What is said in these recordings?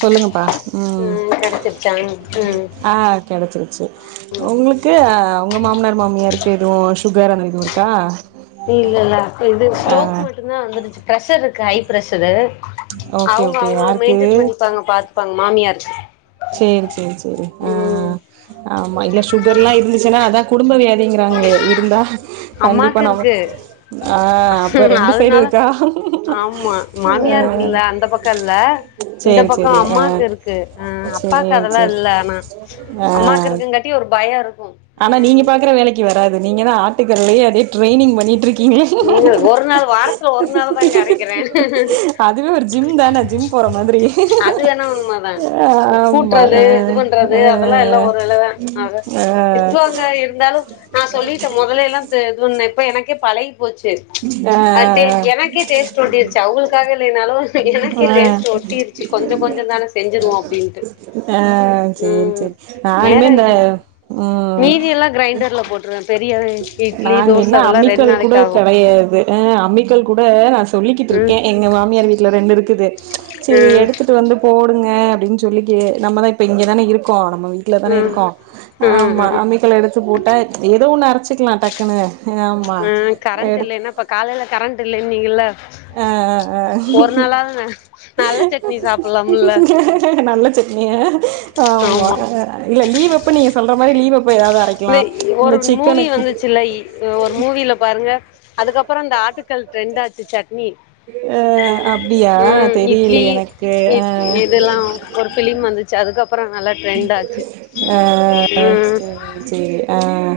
சொல்லுங்கப்பா ம் ம் ஆ கெடைச்சிருச்சு உங்ளுக்கு ஆ உங்க மாமனார் மாமியாருக்கு எது சுகர் அந்த எது இருக்கா இல்ல இல்ல இது ஆ ஸ்டோக் மட்டுந்தா வந்துருச்சு பிரஷர் ஹை பிரஷரு ஓகே அவுங்க ஓகே அவுங்கள யாருக்கு மெயின்டென் பண்ணிப்பாங்க பாத்துப்பாங்க, மாமியாருக்கு சேரி, சேரி, சேரி ஆ ஆமா இல்ல சுகர்ல்லா இருந்து ச்சினா அதா குடும்ப வியாதிங்கிறாங்களே இருந்தா கண்டிப்பா அம்மாக்கு இருக்கு நமக்கு ஆ அப்ப ரெண்டு சைடு அதனால, இருக்கா ஆமா ஆ மாமியாருக்குல்ல அந்த பக்க இல்ல இந்த சேரி பக்கோ சேரி ஆ அம்மாக்கு இருக்கு ஆ, அப்பாவுக்கு சேரி அதெல்லா சேரி இல்ல ஆனா அம்மாக்கு ஆ இருக்குங்காட்டி ஒரு பய இருக் ஆனா நீங்க பாக்குற வேலைக்கு வராது நீங்கதா ஆ ட்டுக்கல்லேயே அப்டியே ட்ரைனிங் பண்ணிட்டுருக் கிங்ளே நீங்க ஒரு நாள் வாரத்துல ஒரு நாள் தாங்க அரைக்கிறே அதுவே ஒரு ஜிம்தான ஜிம் போற மாதிரி அது வேணா உண்மதா ஆ, ஆமா, கூட்டுறது ஆ, இது பண்றது அதெல்லா எல்லா ஒரு வேலதா ஆக ஆ திட்டுவாங்க இருந்தாலு நா சொல்லிட்ட மெதல்ல எல்லா து இது பண்ண இப்ப எனக் கே பழகி ட்டு ஆ அது டே ஆ எனக்கே டேஸ்ட்டு ஒட்டிருச்சு அவுங்களுக்காக இல்லேனாலு எனக்கே டேஸ்ட்டு ஆ ஒட்டிருச்சு கொஞ்சோ கொஞ்சதான செஞ்சுருவோ அப்டின்ட்டு ஆ சேரி ம் சேரி மேற நானுமே இந்த ம் மிதியெல்லா கிரைண்டர்ல போட்ருவே பெரிய இட்லி தோச அதெல்லா ரெண் நாளைக்கு ஆகு கிடையாது அ அம்மிக்கள் கூட நஷ் ம் ட்டுஇருக்கே எங்க மாமியார் வீட்டுல ரெண்டு இருக்கு க்குது சேரி ம் எடுத்துட்டு வந்து போட ங்க அப்படின்னு சொல்லிட்டு நம்மதான் இப்ப இங்கதானே இருக்கோம் நம வீட்டுல தானே ம் இருக்கோ ம் ஆமா ம் அம்மிக்களை எடுத்து போட்டு ஏதுவும் ஒன்னு அரைச்ச கத்துக்கலாம் டக்குன்னு ஆமா ஆஹ் கரண்ட் எடுத் இல்லைன்னா இப்ப காலையில கரண்ட் இல்லைன்னா நீங்கள ஆஹ் ஆஹ் நல்ல சட்னி சாப்பிடலாம்ல ஆஹ் நல்ல சிங்க ஆமா இல்ல லீவ் நீங்க சொல்ற மாரி லீவ இந்த ஒரு மூவி வந்துச்சுல்ல ஒரு மூவில பாருங்க அதுக்கப்புறம் இந்த ஆட்டுக்கள் ட்ரெண்ட் ஆச்சு ச்சட் அ அப்டியா உஹம் தெரியல இட்லி எனக்கு அ இதெல்லாம் ஒரு பிலிம் வந்துச்சு அதுக்கப்புற ஆஹ் அஹ ம் சரி சரி ஆஹ்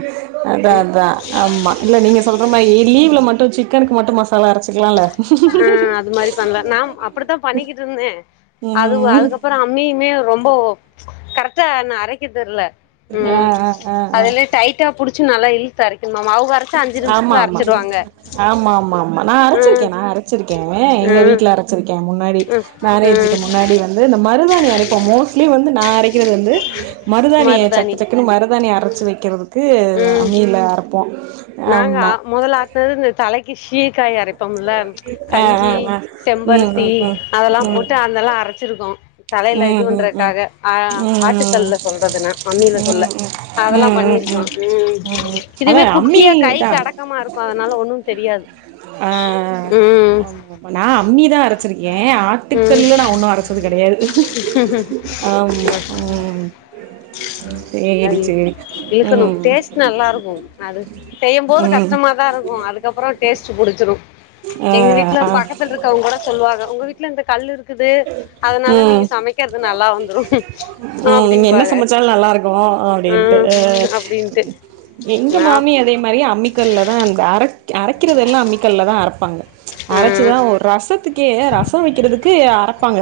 அத அதான் ஆமா இல்ல நீங்க சொல்ற மாதிரி லீவல மட்டும் சிக்கனுக்கு மட்டும் மசா ஆஹ் அது மாரி பண்ணல நான் அப்படித்தான் பண்ணிக்கிட்டு இருந்தேன் அது ம் அதுக்கப்புறம் அம்மியுமே ரொம்ப ஒ கரக்டா நான் அரக்க தெர்ல ஆ உம் ஆ ஆ ஆ அதல்லாம் டைட்டா புடிச்ச நல்லா இலுத்து அரைக் ஆமா ஆமா ஆமா ஆமா ஆமா நான் ம் அரைச்சிருக்கன் நான் அரைச்சிருக்கேன் எங்க ம் வீட்டுல அரைச்சிருக்கேன் முன்ன முன்னாடி ம் மேரேஜுக்கு ம் முன்னாடி வந்து இந்த மருதாணி அரைப்போம் மோஸ்ட்லி வந்து நான் அரைக்கிறது வந்து மருதாானிய மருதாணி சக்க சக்கனு மருதானி அரைச்சி வைக்கிறது க்கு ம் அம்மியில அரைப்போம் நாங்க அ மொதல ஆது தா லைக்கு சீக் க்காய் அரைப்போம்ல்ல ஆ ஆ கஞ்சி ஆ ம் ம் செம்பருத்தி ம் அதெல்லா ம் போட்டு அதந்தெல்லா அரைச்சிருக்கோ தலையில இது ம் ம் ம் ம் ம் பண்றதுக்காக ஆ ம் ஆட்டுக்கல்லல சொல்றதுன்ன அம்மியில சொல்ல அதெல்லா ம் ம் பண்ணியிருக்க ம் உம் ம் அதா இதுமே கூ ஃபிரியா அம்மிதா கைக்கு அடக்கமா இருக்கு அதனால ஒண்ணு தெரியாது ஆஹ் ம் ஆமா நா அம்மிதா அரைச்சிருக்கே ம் ஆட்டுக்கல்லல நா ஒன்னு அரைச்சது கெடையாது ஆமா‌ ம் உம் அது இழுக்கணு ம் டேஸ்ட் நல்லா இருக்கும் அது செய்யும்போது ம் கஷ்டமாதா இருக்கு அதுக்கப்புற டேஸ்ட் புடிச்சிடு ஆ எங்க வீட்ல ஆ பக்கத்துல இருக்கவங்க கூட சொல்லுவாங்க உங்க வீட்டுல இந்த கா ல்லுருக் இருக்குது அதனால நீங்க ம் சமைக்கறது நல்லா வந்துரு ம் நீங்க என்ன அப்படிம்பாக சமைச்சாலு நல்லா இருக்கு அப்டின்ட்டு எங்க நா மாமி அதே மாறி அம்மிக்கல்ல தா இந்த அரை அ அரைக்கறதெல்லா அம்மிக்கல்ல தா அரைப்பாங்க ம் அரைச்சுதா ஒரு ரசத்துக்கே ரசம் வைக்கிறதுக்கு அர ப்பாங்க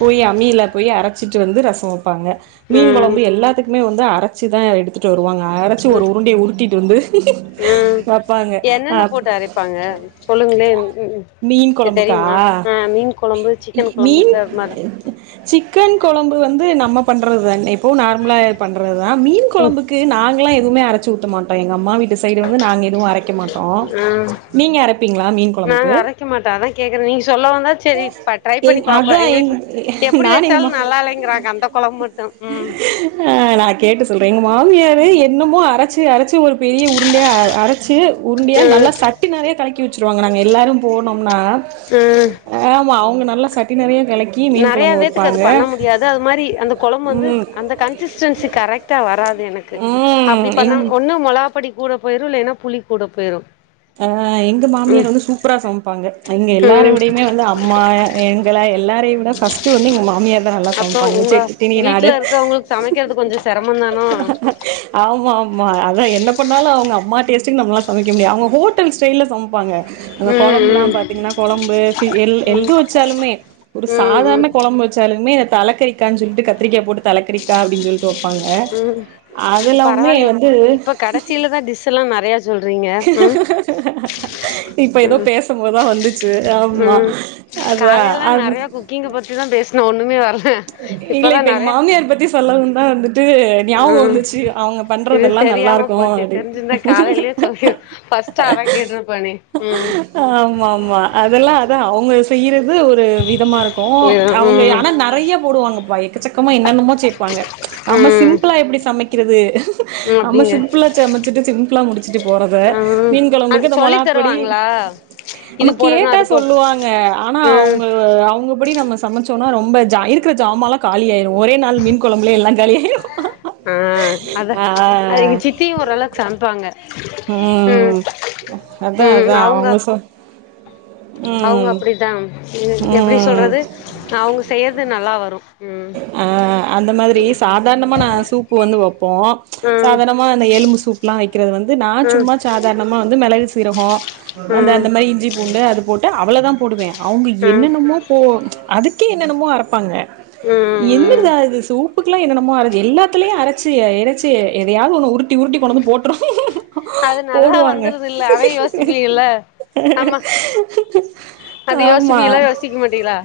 போய் அம்மில போய் அரைச்சிட்டு வந்து ரசம் வ ப்பாங்க மீன் ம் கொழம்பு எல்லாத்துக்குமே வந் அரைச்சி தா எடுத்துட்டு வருவாங்க ஒரு உருண்டைய உருட்டிட்டு வந்து உஹ் வப்பாங்க என்னென்ன அப்ப போட்டு அரைப்பாங்க சொல்லுங்களே ம் மீன் கொழம்புக்கா தெரியுமா ஆஹ் மீன் கொழம்பு சிக்கன் மீன் கொழம்புக்கு அது மாரி சிக்கன் கொ கொழம்பு வந்து நம்ம பண்றது தானே இப் எப்பவு நார்மலா பண்றதுதா மீன் ம் கொழம்புக்கு நாங்களா எதுவுமே அரைச்சு ஊத்த மாட்டோ எங்க அம்மா வீ சைடு வந்து நாங்க எதுவு அரைக்க மாட்டோ ஆ நீங்க அறைப்பீங்களா மீன் கொழம்புக்கு நாங்க அரைக்க மாட்டோ அதா கேக்குறே நீங்க சொல்லவுந்தா செரி இப்ப ட்ரை பண்ணி பாப்போ அது எங்க எங் வீட்ல எப்டி நானு எங்கமா வச்சாலு நல்லா இல்லைங்கிறாங்க அந்த கொழம்பு மட்டு ம் ஆஹ் நா கேட்டு சொல்றேங் மா மாமியாரு என்னமோ அரைச்சு அரைச்சு ஒரு பெரிய உருண்டையா அரைச்சு உருண்டையா நல்லா ம் சட்டி நெறையா கலக்க வெச்சுருவாங்க நாங்க எல்லாரு போனம் ன்னா ஆமாவ் அவங்க நல்லாஸ் சட்டி நெறைய நெறையா வேத்துக்கு அது பண்ண முடியாது அது மாரி அந்த கொழம்பு வந்து ம் அந்த கன்சிஸ்டன்சி கரெக்ட்டா வராது என கு ம் அப்டி எங் பண்ணா ஒன்னு மொளகாப்படி கூட போய்ரு இல்லேன்னா புளி கூட போயிரு அ எங்க மாமியார் ம் வந்து சூப்பரா சம்ப்பாங்க எங்க எல்லார ம் விடையுமே வந்து அம்மா எ எங்கள எ எல்லாரயு விட ஃபஸ்டு வந்து எங்க மாமியா தா நல்லா அப்போ சம்ப்பாங்க உங்க செட்டிடிணி நாடு வீட்ல இருக்கவங்களுக்கு சமைக்கிறது கொஞ்சோ செரமந்தானா ஆம்மாம்மா அதா என்ன பண்ணாலு அவுங் அம்மா டேஸ்டுக் நம்மலா சமைக்க முடியாத் அவுங்க ஹோட்டல் ஸ்டெய்ல்ல சம்ப்பாங்க அந்த கொழம்புலா ம் பாத்தீங்னா கொழம்பு ஃபி எல் ம் எது வெச்சாலுமே ஒரு ம் ம் சாதாரண கொழம் வெச்சாலுமே தலக்கரிக்கான் சொல்ட்டு கத்திரிக்கா போட்டு தலக்கரிக்கா அப்டின் சொல்ட்டு வெ உம் பரவாலியே இப் வந்து இப்ப கடசிலதா டிஸ்ஸெல்லா நறையா ஸ் இப்ப எதோ ம் பேசம்போதா வந்துச்சு ஆம்மா ம் அதான் அது மே வர இல்ல இப்ப எங்க மாமியார் பத்தி சொல்லவுந்தா வந்துட் ட்டு ஞாவகொ ம் வந்துச்சு அவுங்க இது பண்றதெல்லா தெரியாம நல்லாருக்கு போச்சு தெரிஞ்சிருந்தா அவ்டின்ட் காலையிலயே சொல்லி ஃபர்ஸ்ட் அத கேட்டிருப்பானே ம் ஆம்மாம்மா அதெல்லா அதா அவுங்க செய்யிற து ஒரு விதமா இருக்கூ ம் அவுங்க ம் ஆனா நறைய போடுவாங்கப்பா எக்க சக்கமா என்னென்னமோ சேப்பாங்க நம்ம சிம்பிளா எப்டி சமிக் கிறது ம் நம்ம அப்டிங்க சிம்புலா சமெச்சிட்டு சிம்புலா முடிச்சிட்டு போறத ம் மீன் ஆ கொழம்புக்கு இந்த சொல்லி மொளகாப்பொடி தருவாங்களா இது நம்ம போடணு கேட்டா அது போ சொல்லுவாங்க ஆனா ம் அவுங்கள்வ் அவ்ங்கபடி நம்ம சமச்சோன்ன ரொம்ப ஜா இரு க்கற ஜாமால்லா காலியாயிரு ஒரே நாள் மீன் கொழம்புளே எல்லாங் காலியாயிரு ஆஹ் அதா ஆ அ எங்க சித்தியு ஒரளவ்க் சம்ப்பாங்க உம் அத்தா அத்தா அவுங்க சொ அவுங்க ம் அப்பிடிதா உம் எப்டி ம் சொல்றது அவுங்க செய்றது நல்லா வரு ம் ஆஹ் அந்த மாதிரி சாதார்ணமா நா சூப்பு வந்து வெப்போ ப்ச் ம் சாதாணமா இந்த எலும்பு சூப்ல்லா வெ க்கிறது வந்து நா ம் சும்மா சாதார்ணமா வந்து மெளகு சி சீரகோ ம் அந்தந்த மே இஞ்சி பூண்டு அது போட் டு அவ்ளோதா போடுவே அவங்க ம் என்னென்னமோ போ அதுக்கே என்னென்னமோ அரப்பாங்க ம் ம் என்னெர்தா இது சூ புக்கெல்லா என்னமோ அரது எல்லாத்திலயும் அரச்சி எரச்சி எதயாவ்து ஒண்ணு உருட்டி உருட்டி கொண்டந்து போட்ரும் அது நல்லா வந்துருதுல்ல அவே யோசிப்பிகல்ல அத ஆமா யோசிப்பீகலா யோசிக்க மாட்டீகளா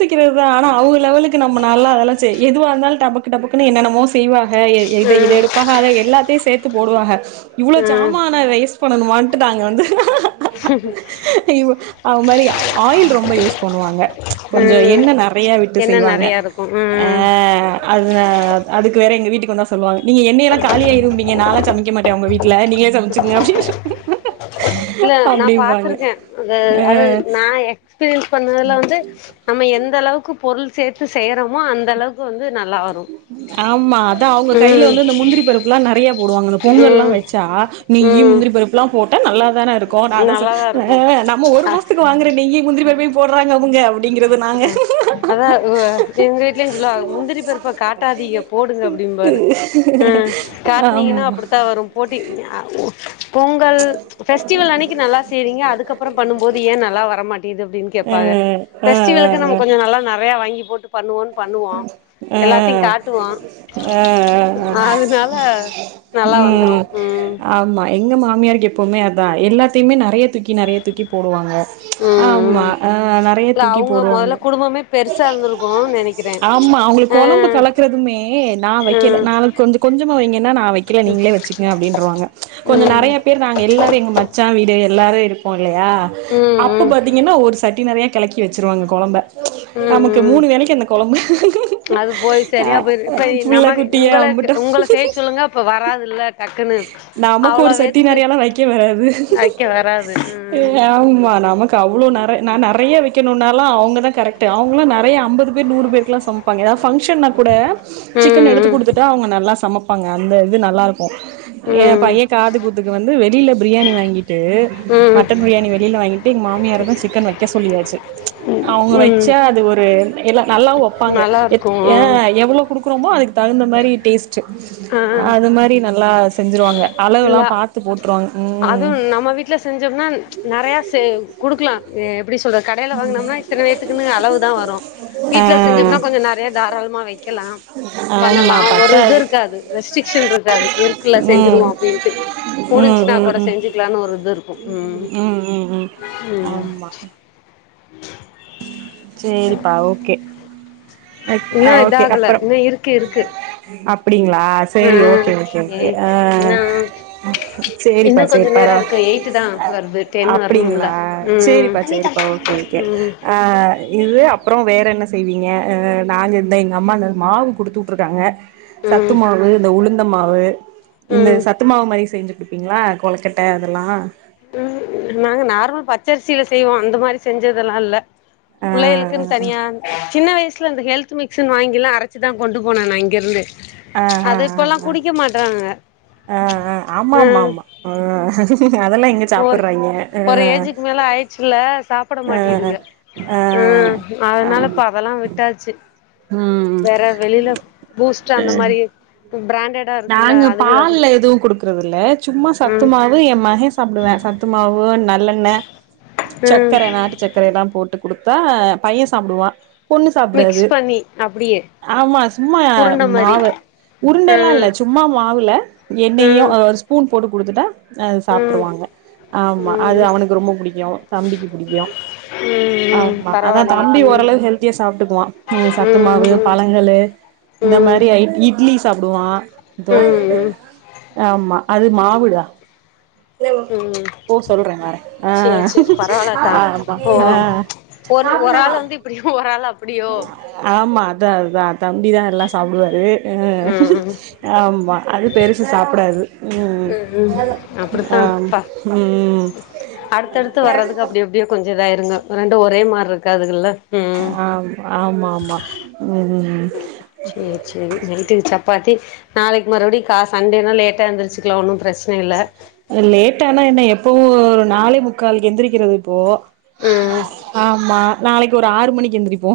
திக்கிறது தா ஆனா அவ் லெவலுக்கு நம்மனால்லா அதெல்லா செய் எதுவா இருந்தால் டபக்கு டபக்குனு என்னென்னமோ செய்வா ஹ இத இத ம் எடுப்பாக அத எல்லாத்தையு சேத் து போடுவாஹ இவ்ளோ ம் சாமான வேஸ் பண்ணணுமான்ட்டு நாங்க வந்து அவ் மாரி ஆயில் ரொம்ப யூஸ் பண்ணுவாங்க கொஞ்சோ ம் எண்ண நெறைய விட்டு என்ன செய்வாங்க நெறையா இருக்கு ஆ ம் அதுன அதுக்கு வேற எங்க வீட்டுக் வந்தா சொல்லுவாங்க நீங்க எண்ணயெலா காலியாயிரும்பீங்க நால்லா சமைக்க மாட்ட ஒங்க வீட்ல நீங்களே சமச்சுக்கங்க அப்டி இல்ல நா பாத்துருக்கே அ அத ஆ நா எக்ஸ்பீரியன்ஸ் பண்ணதுல வந்து நம்ம எந்தளவுக்கு பொருள் சேத்து செய்யறமோ அந்தளவுக் ஆமா அதா அவுங்க கைல ம் வந்து அந்த முந்திரி பருப்புலா நெறைய போடுவாங்க த பொங்கல்லா ம் வெச்சா நெய்யி ம் முந்திரி பருப்புல்லா போட் டா நல்லா தானெருக்கு நா தா ஸ நல்லாதா இருக்கு நம்ம ஒரு அ மாசத்துக்கு வாங்குற நெய்யி முந்திரி பரு ப போட்றா அவுங்க அபுடிங்கிறது நாங்க அதா உ [unintelligible] முந்திரி பருப்ப காட் காட்டாதீக போடுங்க அப்புடிம்பாரு ஆ ஆமா காட்னீங்கெனா அப்புடித்தா வரு போட்டி ஆ பொங்கல் ஃபெஸ்டிவல் அன்னிக்கி நல்லா செய்றீங்க அதுக்கப்புறோ பண்ணும்போது ஏ நல்லா வரமாட்டிது ப்டின் அ கேப்பாக அ ஃபெஸ்டிவலுக்கு நம்ம அ கொஞ்சோ நல்ல நெறையா வாங்கிபோ பண்ணுவோன் பண்ணுவா அ எல்லாத்தை காட்டுவா அ அ அ அதுனால நல்லா வந்துரு ம் மியாருக்கு எப்பவுமே அதா எல்லாத்தையுமே நெறையா தூக்கி நெறையா தூக்கி போடுவாங்க ஆமா ம் அ நெறைய இல்ல தூக்கி அவுங்க மொதல போடுவாங்க குடும்பமே பெருசாருந்திருக்கும் நெனைக்க ஆமா அவுங்களுக் கொழம்பு கலக்குறதுமே நா வெக்கெல ம் நா கொஞ்ச கொஞ்சமா வைங்கனா நா வெக்கெல நீங்களே வச்சுக்குங்க அப்டின்றுவாங்க கொஞ்ச ம் நெறைய பேர் நாங்க எல்லாரு எங்க மச்சா வீ கே எல்லாரு இருப்போ இல்லையா ம் அப்ப ம் பாத்தீங்கன்னா ஒரு ச சட்டி நிறையா கலக்கி வெச்சுருவாங்க கொழம்ப ம் நமக்கு ம் மூணு வேளைக்கு அந்த கொழம்பு அது போய் ஆ சரியா போய்ரு இப்ப புள்ள நம குட்டிய உங்களுக்கு உங்கள அம்புட்டு செய்ய சொல்லுங்க அப்ப வராதுல்ல டக்குன்னு நமக்கு அவ்ளோ ஒரு சட்டி பேத்துக்கு நெறையாலா வைக்க வராது வெக்க வராது ம் ஆமா நமக்கு அவ்ளோ நெர நா நெறையா வைக்கணுனாலு அவுங்க தான் கரெக்ட் அவுங்களா நெறைய்யா அம்பது நூறு பேருக்கெலா சமைப்பாங்க ஃபங்க்ஷன்னா கூட சிக்கன் எடுத்து ம் குடுத்துட்டா அவுங்க நல்லா சமப் ப்பாங்க அந்த இது நல்லா இருக்கு என் ம் பையன் காது குத்துக்கு வந்து வெளியில பிரியாணி வாங்கி ட்டு ம் ம் மட்டன் பிரியாணி வெளில வாங்கிட்டு எங்க மாமியாரதா சிக்கன் வைக்க சொல்லியாச்சு அவங்க ம் வெச்சா அது ஒரு எல்லா நல்லாவு வெப்பாங்க எத் நல்லாருக்கு ஏ எவ்வளோ குடு க்றோமோ அதுக் தகுந்த மாரி டேஸ்ட்டு ஆ அது மாரி நல்லா செஞ்சுருவாங்க அளவுலா பாத்து போட் அது நம்ம வீட்ல செஞ்சொம்னா நறைய செ குடுக்லா எ ப்டி சொல்றது கடைல வாங்கனோம்னா இத்தன பேத்துக்குன்னு அளவுதா வரும் ஆ வீட்ல செஞ்சம்னா கொஞ்சோ நறைய தாராளமா வெக்கலா பண்ணலா ஆமா ஒரு இது பத்தாது இருக்காது ரெஸ்ட்ரிக்ஷன் இருக்காது இருக்குல ம் செஞ்சுருவோ அப்டின்ட்டு ம் முடிஞ்ச்சுனா ம் கூட ம் செஞ்சுக்லானு ஒரு இது இருக்கு, ம், ம் ம் ம் ஆமா சேரிப்பா ஓகே ஆ, இன்னு ஓகே இதாகல அப்பறோ இன்னு இருக்கு இருக்கு அப்டிங்ளா ஆ சேரி ஓகே ஓகே ஏ ஓகே ஆ இன்னு சேரிப்பா இன்னு கொஞ்ச சேரி நேரோ பரவா இருக்கு எயிட் தா வருது டென் வரணும்ல அப்டிங்ளா ம் சேரிப்பா சேரிப்பா ஓகே ஓகே ஆ இது அப்றோ வேற என்ன செய்வீங்க ஆ நாங்க இந்த எங்க அம்மா மாவு குடுத்து வுட்ருக்காங்க சத்து ம் ம் மாவு இந்த உளுந்த மாவு [unintelligible] இந்த ம் சத்துமாவு மாரி செஞ்சு டுப்பீங்ளா கொழக்கட்ட அதெல்லா உம் நாங்க நார்மல் பச்சரிசில செய்வோ அந்த மாரி செஞ்சதெல்லால்ல ஆ புள்ளைகளுக்குன்னு தனியா சின்ன வயசு ல அந்த ஹெல்த் மிக்சின் வாங்கிலா அரச்சிதா கொண்டு போன நா இங்கேருந்து அது இப்பல்லா குடிக்க மாட்டறாங்க அஹ் அ ஹ் ஆமா ஆமா ஆமா ஆஹ் ஒரு ஒரு ஆ ஏஜுக்கு மேல ஆயிட்ச்சுல்ல சாப் சாப்புட ஆ மாட்டிதுக ஆ ம் அதனால ஆம் இப்ப அதெல்லா விட்டாச்சு ம் வேற வெளில பூஸ்ட் அந்த மாரி பிராண்டடா இருக்குல்ல நாங்க அதுகளதா பால்ல எதுவு குடுக்குறது இல்ல சும்மா சத்து ம் மாவு எ மக சாப்டுவ சத்து மாவு ந நல்லெண்ண ம் சக்கர நாட்டு சக்கர எல்லா போட் குடுத்தா பைய சாப்டுவா பொண்ணு சாப்டாது மிக்ஸ் பண்ணி அப்டியே ஆமா சும்மா உருண்ட மாரி மாவு உருண்டல்லா இல்ல ம் சும்மா மாவுல எண்ணெயு ம் அ ஸ்பூன் போட்டு குடுத்துட்டா அ ம் சாப்டுருவாங்க ஆமா அது ம் ம் அவனுக்கு ரொம்ப புடிக்கு தம்பிக்கு புடிக்கு ம் ஆமா அதா பரவாயில்லையே தம்பி ம் ம் ஓரளவு ஹெல்தியா சாப்ட்டுக்குவா சத்து மாவு ம் பழங்களு இந்த ம் ம் மாரி இட்லி சாப்டுவா தோ ம் ஆமா அது மாவுடா ம் ஓ சொல்றே‌ வார ஆ சேரி சேரி பரவாயில்லத்தா ஆமா ஓ ஆ முடியோ ஆமா அதா அதா தம்பிதா எல்லா சாப்டுவாரு அ ம் ம் ஆம்மா அது பெருசு சாப்டாது ம் ம் அப்டித்தா ஆம் பா ம் அடுத்தடுத்து வர்றதுக்கு அப்டி அப்டியே கொஞ்சோ இதாயிருங்க ரெண்டு ஒரே மாரி இருக்காதுங்கல்ல ஆ ஆமா ஆமா ம் சேரி சேரி நைட்டுக்கு சப்பா தி நாளைக்கு மறுபடி கா சண்டேனா லேட்டா எந்திருச்சுக்கலா ஒன்னு பிரச்சன இல்ல த லேட்டா ஆனா என்ன எப் பவு ஒரு நாளேமுக்கால்க்கு எந்திரிக்கிறது இப்போ ம் ஆமா நாளைக் கு ஒரு ஆறு மணிக்கு எந்திரிப்போ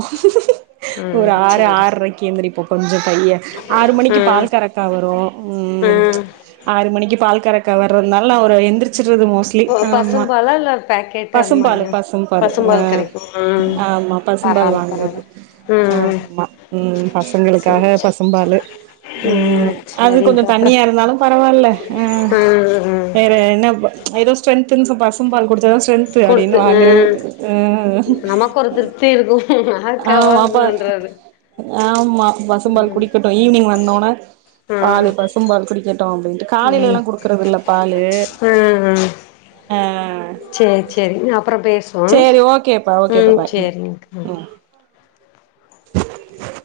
ஒரு ம் ஆறு சேரி ஆற்ரைக்கு எந்திரிப்போ கொஞ்ச பைய ஆறு மணிக்கு ம் பால் கரக்கா வரு உம் ம் ஆறு மணிக்கு கறக்க வர்றனால அவர் எந்திரிச் வச்சிறது மோஸ்லி ஆமா பசும்பாலா இல்ல பேக்கெட்டு அந்த பசும்பாலு மாரியா பசும்பாலு அ பசும்பால் கெடைக்கு ம் ஆமா பசும்பாலு பரவால்ல வாங்கர்து பரவால்ல ம் ஆமா ம் பசங்களுக்காக சேரி சேரி பசும்பாலு ம் அது கொஞ்ச சரிங்க்கா அப்றோ தண்ணியா இருந்தாலு பரவால்ல அ ம் ம் வேற என்ன ப ஏதோ ஸ்ட்ரென்த்ன் சொ பசும்பால் கொடுத் த ஸ்ட்ரென்து அடின்னு குடுத்து வாங்குறது ம் உம் ம் நமக்கு ஒரு ம் திருப்தி இருக்கு ஆமாப்பா யாருக்காவதுன்றது ஆமா பசும்பால் ம் குடிக்கட்டு ஈவினிங் வந்தோனே ம் பாலு பசும்பால் குடிக்கட்டு அப்டின்ட்டு காலையில எல்லா ம் குடுக்கறது இல்ல பாலு ம் ம் ஆ சேரி சேரி [unintelligible] அப்றோ பேஸ்வோ சேரி ஓகேப்பா ஓகேப்பா ம் பாய் செரிங்க அ கேக்குதா